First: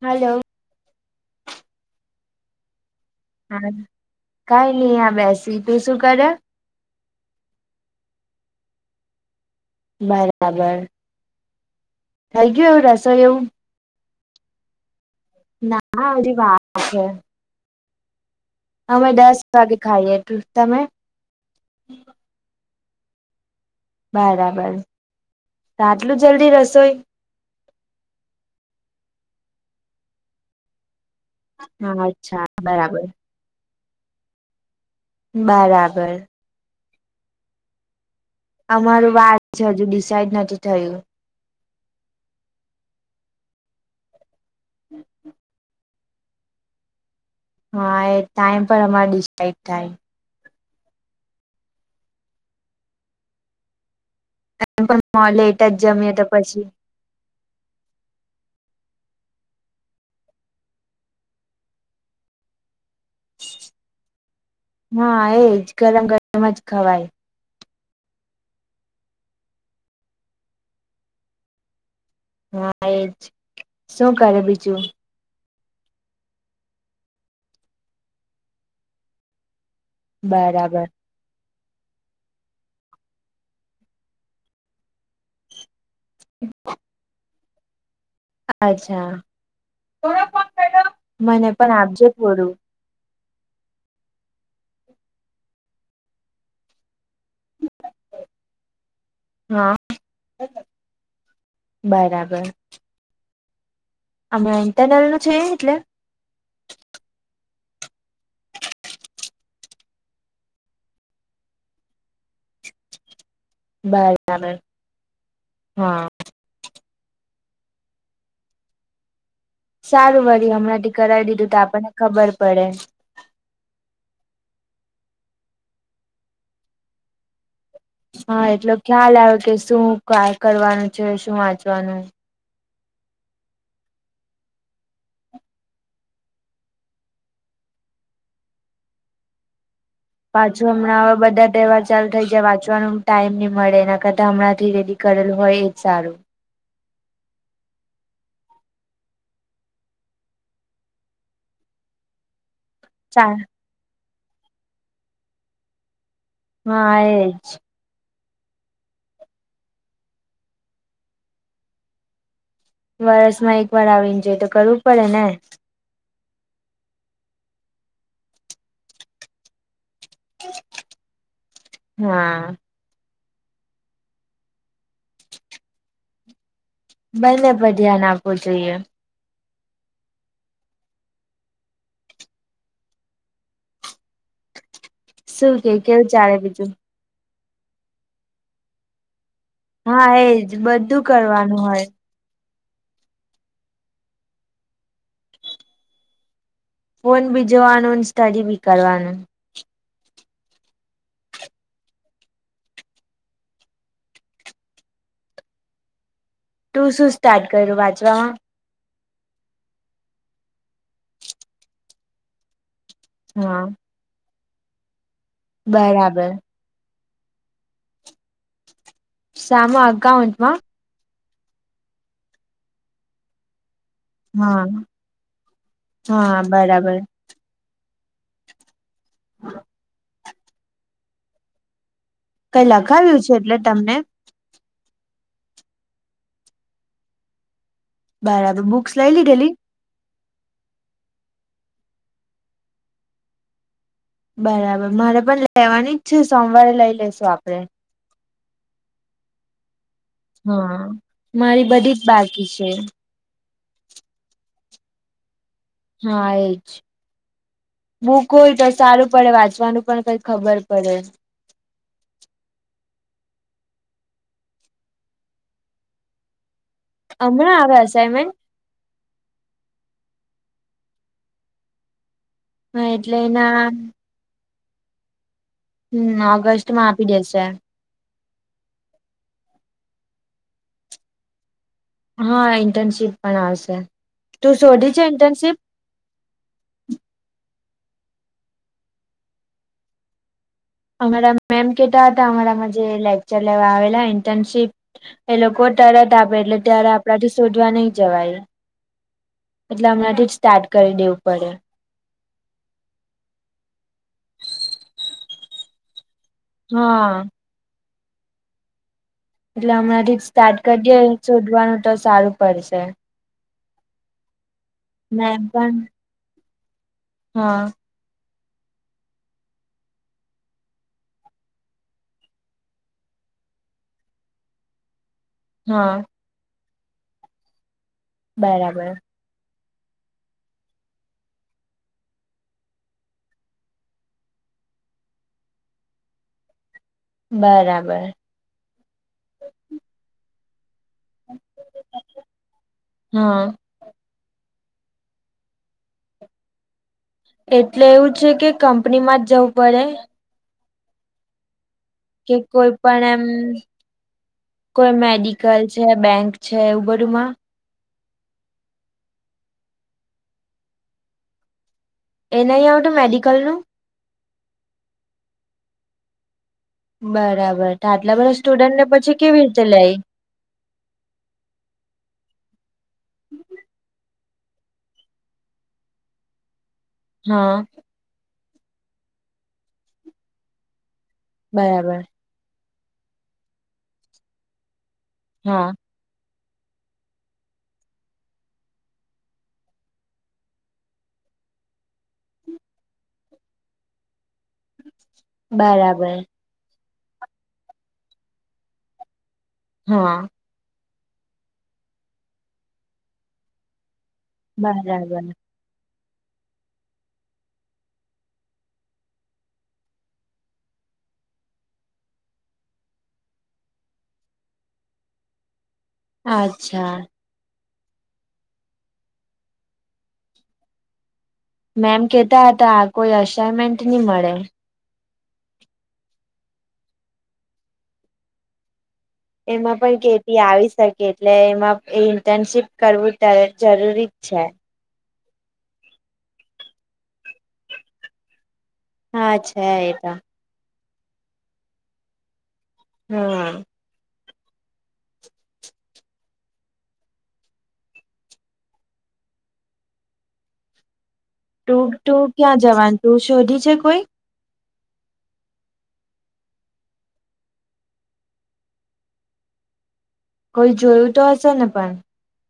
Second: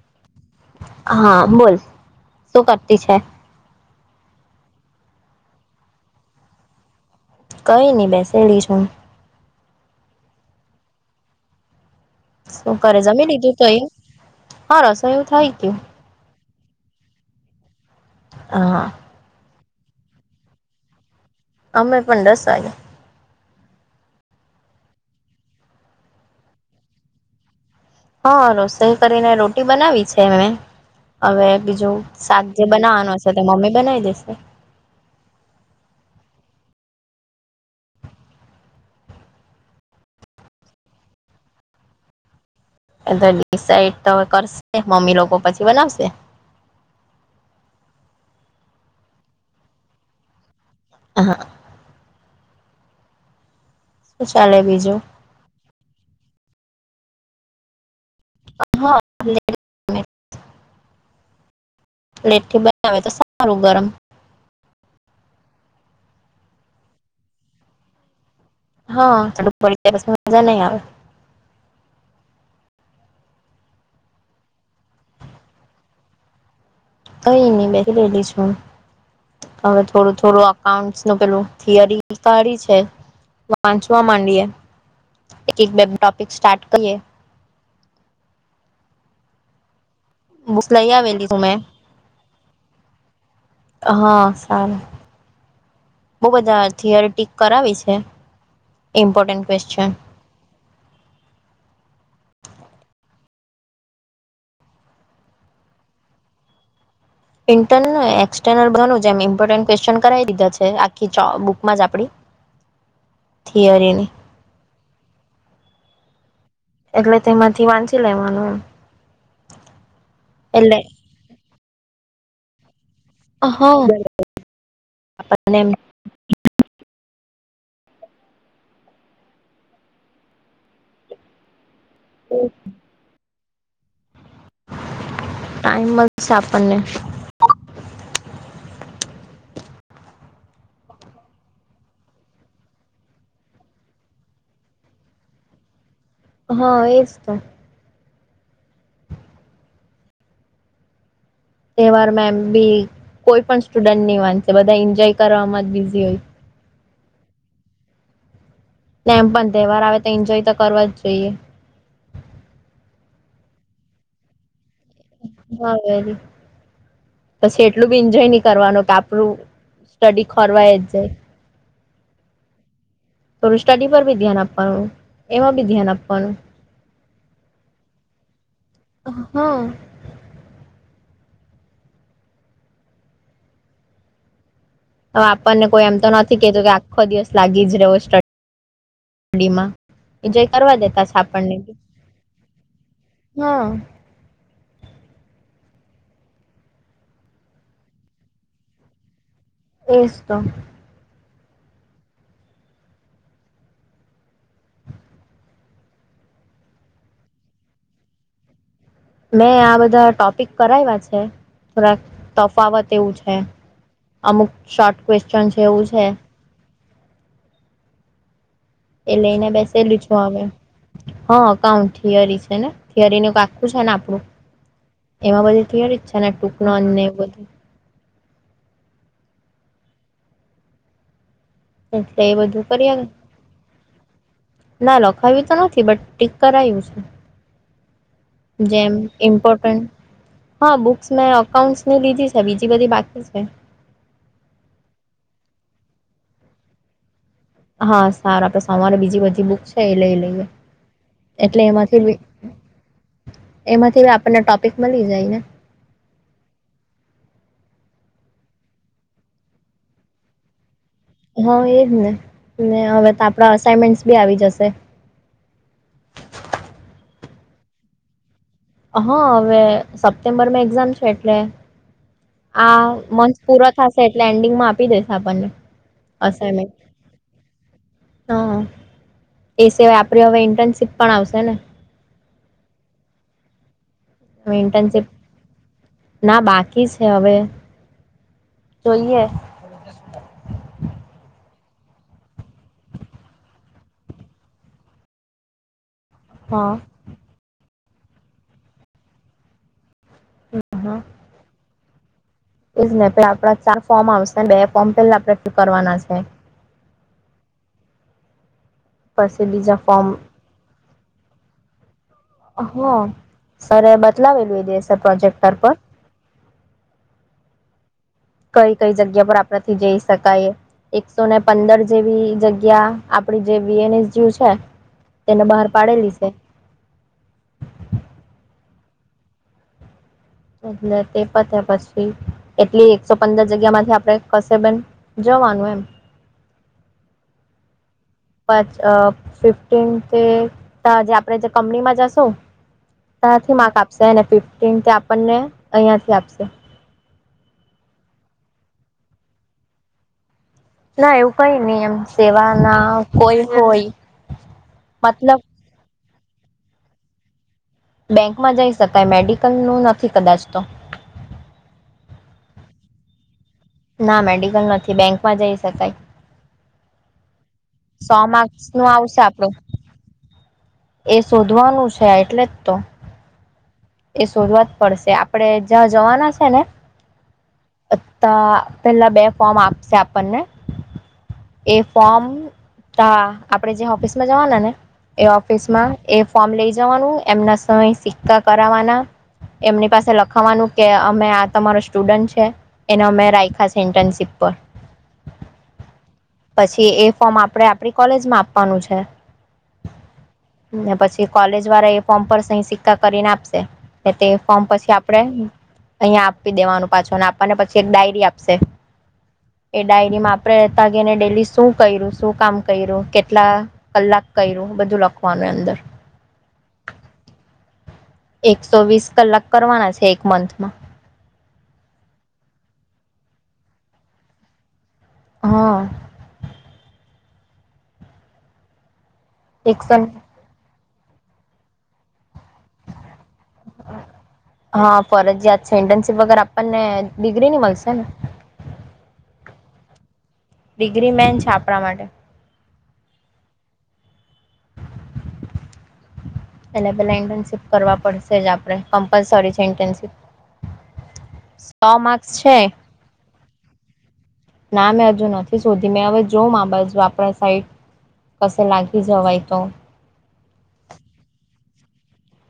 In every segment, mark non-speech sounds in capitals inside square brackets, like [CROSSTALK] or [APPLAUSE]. Hello. હા બોલ શું કરતી છે હા કાંઈ નહીં આ બેસી તું શું કરે કંઈ નહીં બેસેલીશું બરાબર થઈ ગયુ શું એવું કરે રસોઈ જમી એવું લીધું તો એ હા રસોઈ એવું થઈ ગયું હા હજી વાત છે હા. તમે દસ વાગે ખાઈએ તમે અમે પણ દસ વાગે બરાબર તો આટલું જલ્દી રસોઈ હા રસોઈ કરીને રોટી બનાવી છે મે હવે બીજું હા અચ્છા શાક જે બરાબર બનાવાનું છે તે મમ્મી બનાવી દેશે બરાબર. અમારું વાત છે હજુ ડિસાઇડ નથી થયું એ તો ડિસઇડ તો કરશે મમ્મી લોકો પછી બનાવશે. હા એ ટાઈમ પર અમારે ડિસાાઈડ થાય હ હા. શું ચાલે એ બીજું પણ લેટ જ જમીએ તો પછી હા લેટ [INAUDIBLE] પ્લેટ થી બનાવે તો સારું ગરમ હા એજ ગરમ ગરમ જ ખવાય હા ઝાડુ પડી જાય પછી મજા નહી આવે. હા એજ શું કરે બીજું કઈ નહી બેસી લેલી છું હવે થોડું થોડું બરાબર અકાઉન્ટ પેલું થિયરી કાઢી છે વાંચવા માંડીએે એક એક બે ટોપિક સ્ટાર્ટ કરીએ. અચ્છા બુક લઈ [UNINTELLIGIBLE] આવેલી તું મને મેં પણ આપજે થોડું હા, સારું. બઉ બધા થિયરી ટીક કરાવી છે. ઇમ્પોર્ટન્ટ હા ક્વેશ્ચન બરાબર. અમે ઇન્ટરનલ નું છે એટલે ઇન્ટર્નલ એક્સર્નલ બેનું એમ ઇમ્પોર્ટન્ટ ક્વેશ્ચન કરાવી દીધા છે આખી બુકમાં જ આપડી થિયરીની બાય તાણ હા એટલે તેમાંથી વાંચી લેવાનું એમ. સારું વળી, એટલે હમણાં થી કરાવી દીધું તો આપણને ખબર પડે. હા, અને. હા, એટલો ખ્યાલ આવે કે શું કરવાનું છે, શું વાંચવાનું. ઓકે. ટાઈમ છે આપણને. પાછું હમણાં હવે બધા ટહેવાર ચાલુ થઈ જાય, વાંચવાનો ટાઈમ નહીં મળે. એના કરતા હમણાં થી કરેલું હોય એ સારું. હા, એ જ. તહેવાર મે એમ બી કોઈ પણ સ્ટુડન્ટ નહી વાંચશે. બધા એન્જોય કરવામાં જ બીઝી હોય. હા, એજ. એમ પણ, તહેવાર આવે તો એન્જોય તો કરવા જ જોઈએ. વર્ષ માં એક વાર આવીને જોએ તો, કરવું પડે ને. હા, જ પછી એટલું બી એન્જોય નહીં કરવાનું કે આપણું સ્ટડી ખોરવાઈ જાય. હા. થોડું સ્ટડી પર બી ધ્યાન આપવાનું, એમાં બી ધ્યાન આપવાનું. બંને પર ધ્યાન આપવું જોઈએ. હા. હવે શું આપણને કે કોઈ એમ તો કેવું ચાલે નથી કેતું બીજું કે, આખો દિવસ લાગી જ રહો. ડીમાં હા એન્જોય એજ કરવા બધું દેતા સા આપણને. કરવાનું હોય હા. ફોન બી જોવાનું, સ્ટડી બી કરવાનું. એ જ તો. તું શું સ્ટાર્ટ કરે વાંચવામાં? મેં આ બધા ટોપિક કરાવ્યા છે. થોડાક તફાવત એવું છે. હા અમુક શોર્ટ ક્વેશ્ચન છે એવું છે. બરાબર એ લઈને સામા બેસેલી છું હ. અકાઉન્ટમાં હા, અકાઉન્ટ થિયરી છે ને. થિયરી ન આખું છે ને, આપું. હા એમાં બધી તય છે ને, હા ટૂંક ને બરાબર અને બધું એલે એ બધું કઈ કરીએ. લખાવ્યું છે એટલે તમને ના, લખાવ્યું તો નથી, બટ ટીક કરાયું છે. બરાબર બુક્સ જેમ લઈ લીધેલી ઇમ્પોર્ટન્ટ. હા, બુક્સ મેં એકાઉન્ટસ ની લીધી છે. બીજી બધી બાકી છે. બરાબર, મારે પણ લેવાની જ છે. સોમવારે લઈ લેશું આપડે. હા, સારુ. આપડે સવારે બીજી બધી બુક છે એ લઈ લઈશું. હા, મારી બધી જ બાકી છે. એમાંથી આપણને ટોપિક મળી જાય ને. હા, એજ. બુક હોય, તો સારું પડે વાંચવાનું પણ કંઈ ખબર પડે. હા, એજ ને. ને હવે તો, આપડા અસાાઈનમેન્ટસ બી આવી જશે. હમણાં આવે અસાઈનમેન્ટ. હા હવે સપ્ટેમ્બરમાં એક્ઝામ છે એટલે આ હા એટલે મંચ એના પૂરા થશે એટલે એન્ડિંગમાં આપી દેશે આપણને. હમ અસાઇનમેન્ટ. ઓગસ્ટ માં આપી દેશે. હા, એ સિવાય આપે હવે ઇન્ટર્નશીપ પણ આવશે ને. હા, ઇન્ટર્નશીપ પણ આવશે. તું મે શોધી છે ઇન્ટર્નશિપ. ઇન્ટર્નશીપ ના, બાકી છે. હવે જોઈએ. [INAUDIBLE] અમારા મેમ કેતા હતા, અમારામાં જે લેક્ચર લેવા આવેલા ઇન્ટર્નશીપ એ લોકો તરત આપે, એટલે હા ત્યારે આપણાથી શોધવા નહીં જવાય એટલે હમણાં. સ્ટાર્ટ કરી હા. દેવું પડે. એજ નને પ આપડા ચાર ફોર્મ આવશે ને બે ફોર્મ પેલા આપણે ક્લ કરવાના છે. હા. પછી એટલે બીજા ફોર્મ હમણાંથી સ્ટાર્ટ કરી દે શોધવાનું તો સારું. હ પડશે સર બદલાવેલું એ દેએ સર મેમ પ્રોજેક્ટર પર. પણ હા. કઈ કઈ જગ્યા પર આપણાથી જઈ શકાય. એકસો ને પંદર જેવી જગ્યા આપડી જે વી એન એસ જીયું છે. તેને બહાર હા પાડેલી છે. બરાબર! એટલે તે પતે્યા પછી કેટલી એકસો પંદર જગ્યા માંથી આપડે કશે પન. જવાનું એમ. બરાબર. પાંચ અ ફિફ્ટીન તે જે આપડે જે કંપનીમાં જશુ હા તથી માક આપ. સેને ફિફ્ટીન થી આપણને અહિયાં થી આપશે. એટલે એવું છે કે કંપની માં જ જવું પડે. ના એવું કઈ નહી એમ. કે કોઈ સેવાના પણ એમ કોઈ હોય કોઈ મતલબ મેડિકલ છે બેંક. છે એવું બધું માં. બેંકમાં જઈ શકાય મેડિકલ નું નથી કદાચ તો. એ ન આવતું મેડિકલનું. ના મેડિકલ નથી બેંકમાં જઈ શકાય. બરાબર તો આટલા સો બધા માર્ક્સ સ્ટુડન્ટ નું ને પછી આવશે કેવી આપડું રીતે લેય. એ શોધવાનું છે એટલેજ તો. એ શોધવા જ પડશે આપણેે જ્યાં જવાના છે ને. હા. અછા પેલા બે ફોર્મ આપશે આપણને. એ બરાબર ફોર્મ આપણેે જે ઓફિસમાં જવાના ને એ હા ઓફિસમાં. એ ફોર્મ લઈ જવાનું એમના સમ સિક્કા કરાવાના. એમની પાસે લખાવાનું કે અમે આ તમારો સ્ટુડન્ટ છે. એના અમે રાાયખા સેન્ટનશીપ પર. બરાબર. પછી એ ફોર્મ આપડે આપણી કોલેજમાં આપવાનું છે. હા. પછી કોલેજ વાળા એ ફોર્મ પર સહી સિક્કા કરીને આપશે. તે ફોર્મ પછી આપડે બરાબર અહિયાયા આપી દેવાનું પાછો અને આપવાને પછી એક ડાયરી આપશે. એ ડાયરીમાં આપણે તા ગેયને ડેલી શું કર્યું શું કામ કર્યું કેટલા. કલાક કર્યું બધું લખવાનું અંદર. અચ્છા. એકસો વીસ કલાક કરવાના છે એક મંથમાં. મેમ કેતા હતા આ કોઈ અસાઈનમેન્ટ નહી મળે. હા. એમાં એકસો પણ કેટી આવી શકે એટલે એમાં એ ઇન્ટર્નશીપ. કરવું ત્યારે જરૂરીજ છે. હા ફરજયાત છે ઇન્ટર્નશીપ વગે આપણને ડિગ્રીની મળશે ને. હા અચ્છા એટ. ડિગ્રી મેન છે આપણા માટે. હમ. એટલે પેલા ઇન્ટર્નશીપ કરવા પડશે જ આપડે કમ્પલસરી છે ઇન્ટનશીપ. સો તું તું માર્ક્સ છે ક્યાં જવાનું તું શોધી છે કોઈ ના મેં હજુ નથી શોધી મેં હવે જો મા બાજુ આપણા સાઈટ કસે લાગી જવાય તો કોઈ જોયું તો હશે ને પણ.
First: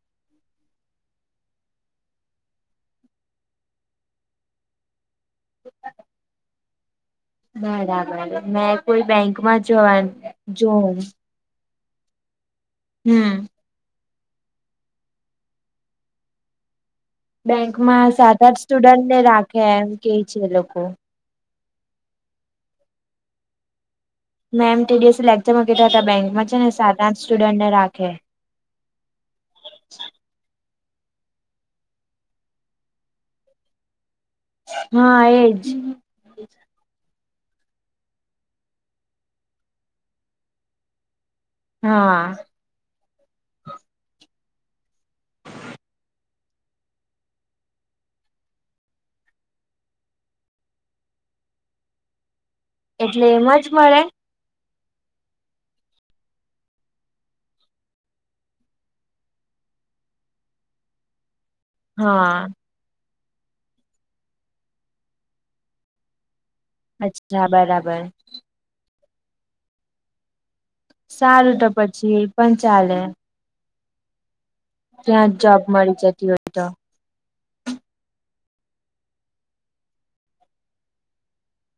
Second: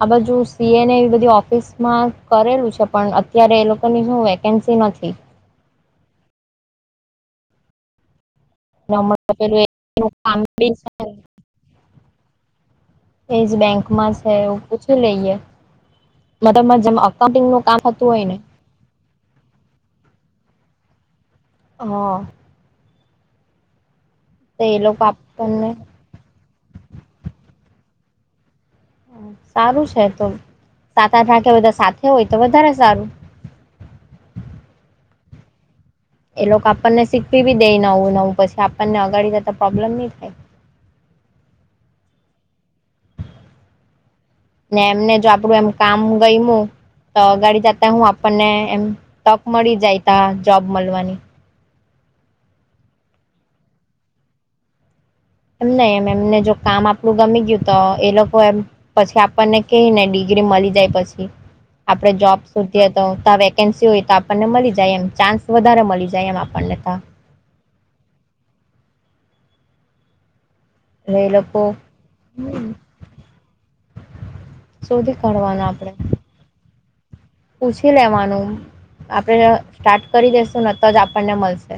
આ બાજુ સીએને એ બધી ઓફિસમાં કરેલું છે પણ અત્યારે એ લોકોની શું. કેન્સી નથી. બરાબર મેં ને કોઈ હમણાં બેંકમાં પેલું જવા એનું કામ જોઉં. એજ બેંકમાં છે એવું પૂછી લઈએ મબ જેમ. અકાઉન્ટિંગનું કામ થતું બેંકમાં હોય ને સાત આઠ સ્ટુડન્ટને રાખે એમ કે છે એ લોકો. હા. તો એ મેમ લોકો ટીડીએસી લેક્ચરમાં આપણને કીધા હતા બેંકમાં છે ને સાત આઠ સ્ટુડન્ટને રાખે. સારું છે તો સાત આઠ રાખે બધા સાથે હોય તો વધારે સારું. હા એજ. એ લોકો આપણને શીખવી બી દઈ નવું નવું પછી આપણને અગાડી જતા પ્રોબ્લેમ નહી થાય. હા. ને એમને જો આપડું એમ કામ ગયમું. તો અગાડી જતા હું આપણને એમ તક મળી જાય ત જોબ મળવાની એટલે એમ જ મળે એમ નહી એમ એમને જો કામ આપલું ગમી ગયું તો એ લોકો એમ પછી આપણને ક ને ડિગ્રી મળી જાય પછી આપડે હા જોબ સુધી ત વેકેન્સી હોય તો આપણને મળી જાય એમ ચાન્સ વધારે મળી જાય એમ આપણને અચછા બરાબર એટલે એ સારું તો લોકો પછી પણ હમ ચાલે શોધી ત્યાં જ જબ કાઢવાનું આપડે મળી જતી હોય તો પૂછી લેવાનું આપણે સ્ટાર્ટ કરી દેસું નને તો જ આપણને મળશે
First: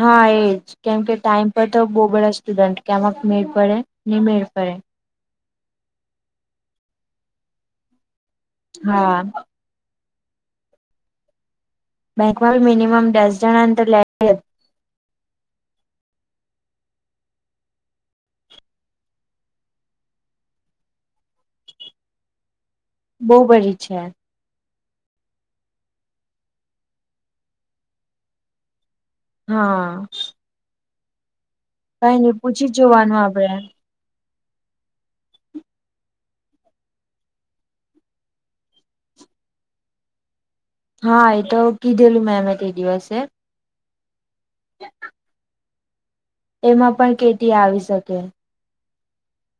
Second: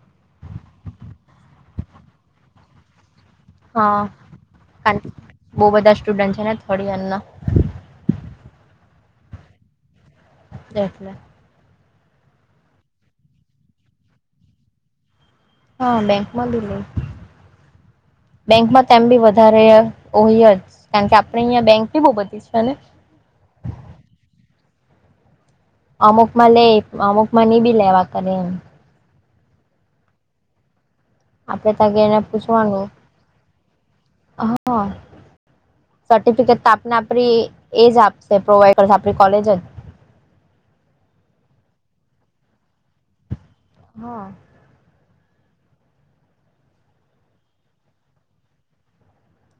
હા એજ કેમકે ટાઈમ પર તો બહુ બધા સ્ટુડન્ટ કેમક મેળ પડે નહી મેળ પડે બહુ બધા સ્ટુડન્ટ છે ને થોડી અમના હા દટલે બેંકમાં મિનિમમ દસ જણા લે જ હા બે બેંકમાંલ નહી બેંકમાં તેમ બી વધારે હોય જ કારણ કે આપડે અહંયા બેંક બહુ બધીશું ને બહ બરી છે અમુકમાં લે અમુક બી લેવા કરે એમ હા આપડે તગ કઈ એને નઈ પૂછી જ પૂછવાનું જોવાનું આપડે હા સર્ટિફિકેટ તો આપને આપણી એજ આપશે પ્રોવાઈડ કરશે આપણી કોલેજ જ હા એ તો કીધેલું મેં અમે તે દિવસે હા ક એમાં પણ કેટી આવી શકે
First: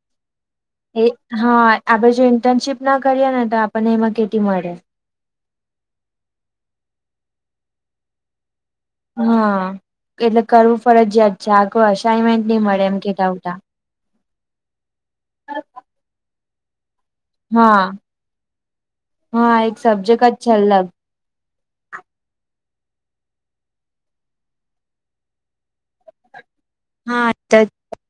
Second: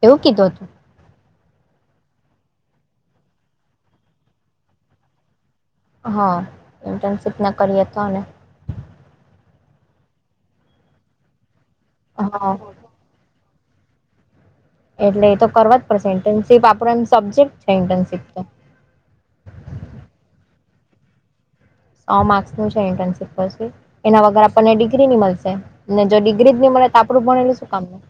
એવું કીધું હતું એ હા આપડે જો ઇન્ટર્નશીપ ના કરીએ ને તો આપણને એમાં કેટી મળે હં ઇન્ટર્નશીપ ના કરીએ તો અને હા એટલે કરવું ફરજયાત છે આ કોઈ અસાાઈનમેન્ટ હા નહી મળે એમ કે આવતા એટલે એ તો કરવા જ પડશે ઇન્ટર્નશીપ આપોણા નો સબ્જેક્ટ છે હા ઇન્ટર્નશીપ તો હા એક સબ્જેક્ટ જ છેલ્લે સો માર્ક્સ નું છે ઇન્ટર્નશીપ પછી એના વગર આપણને ડિગ્રી ની મળશે ને જો ડિગ્રી જ ન મળે તો આપણે હા ભણેલુ તો શું કામનું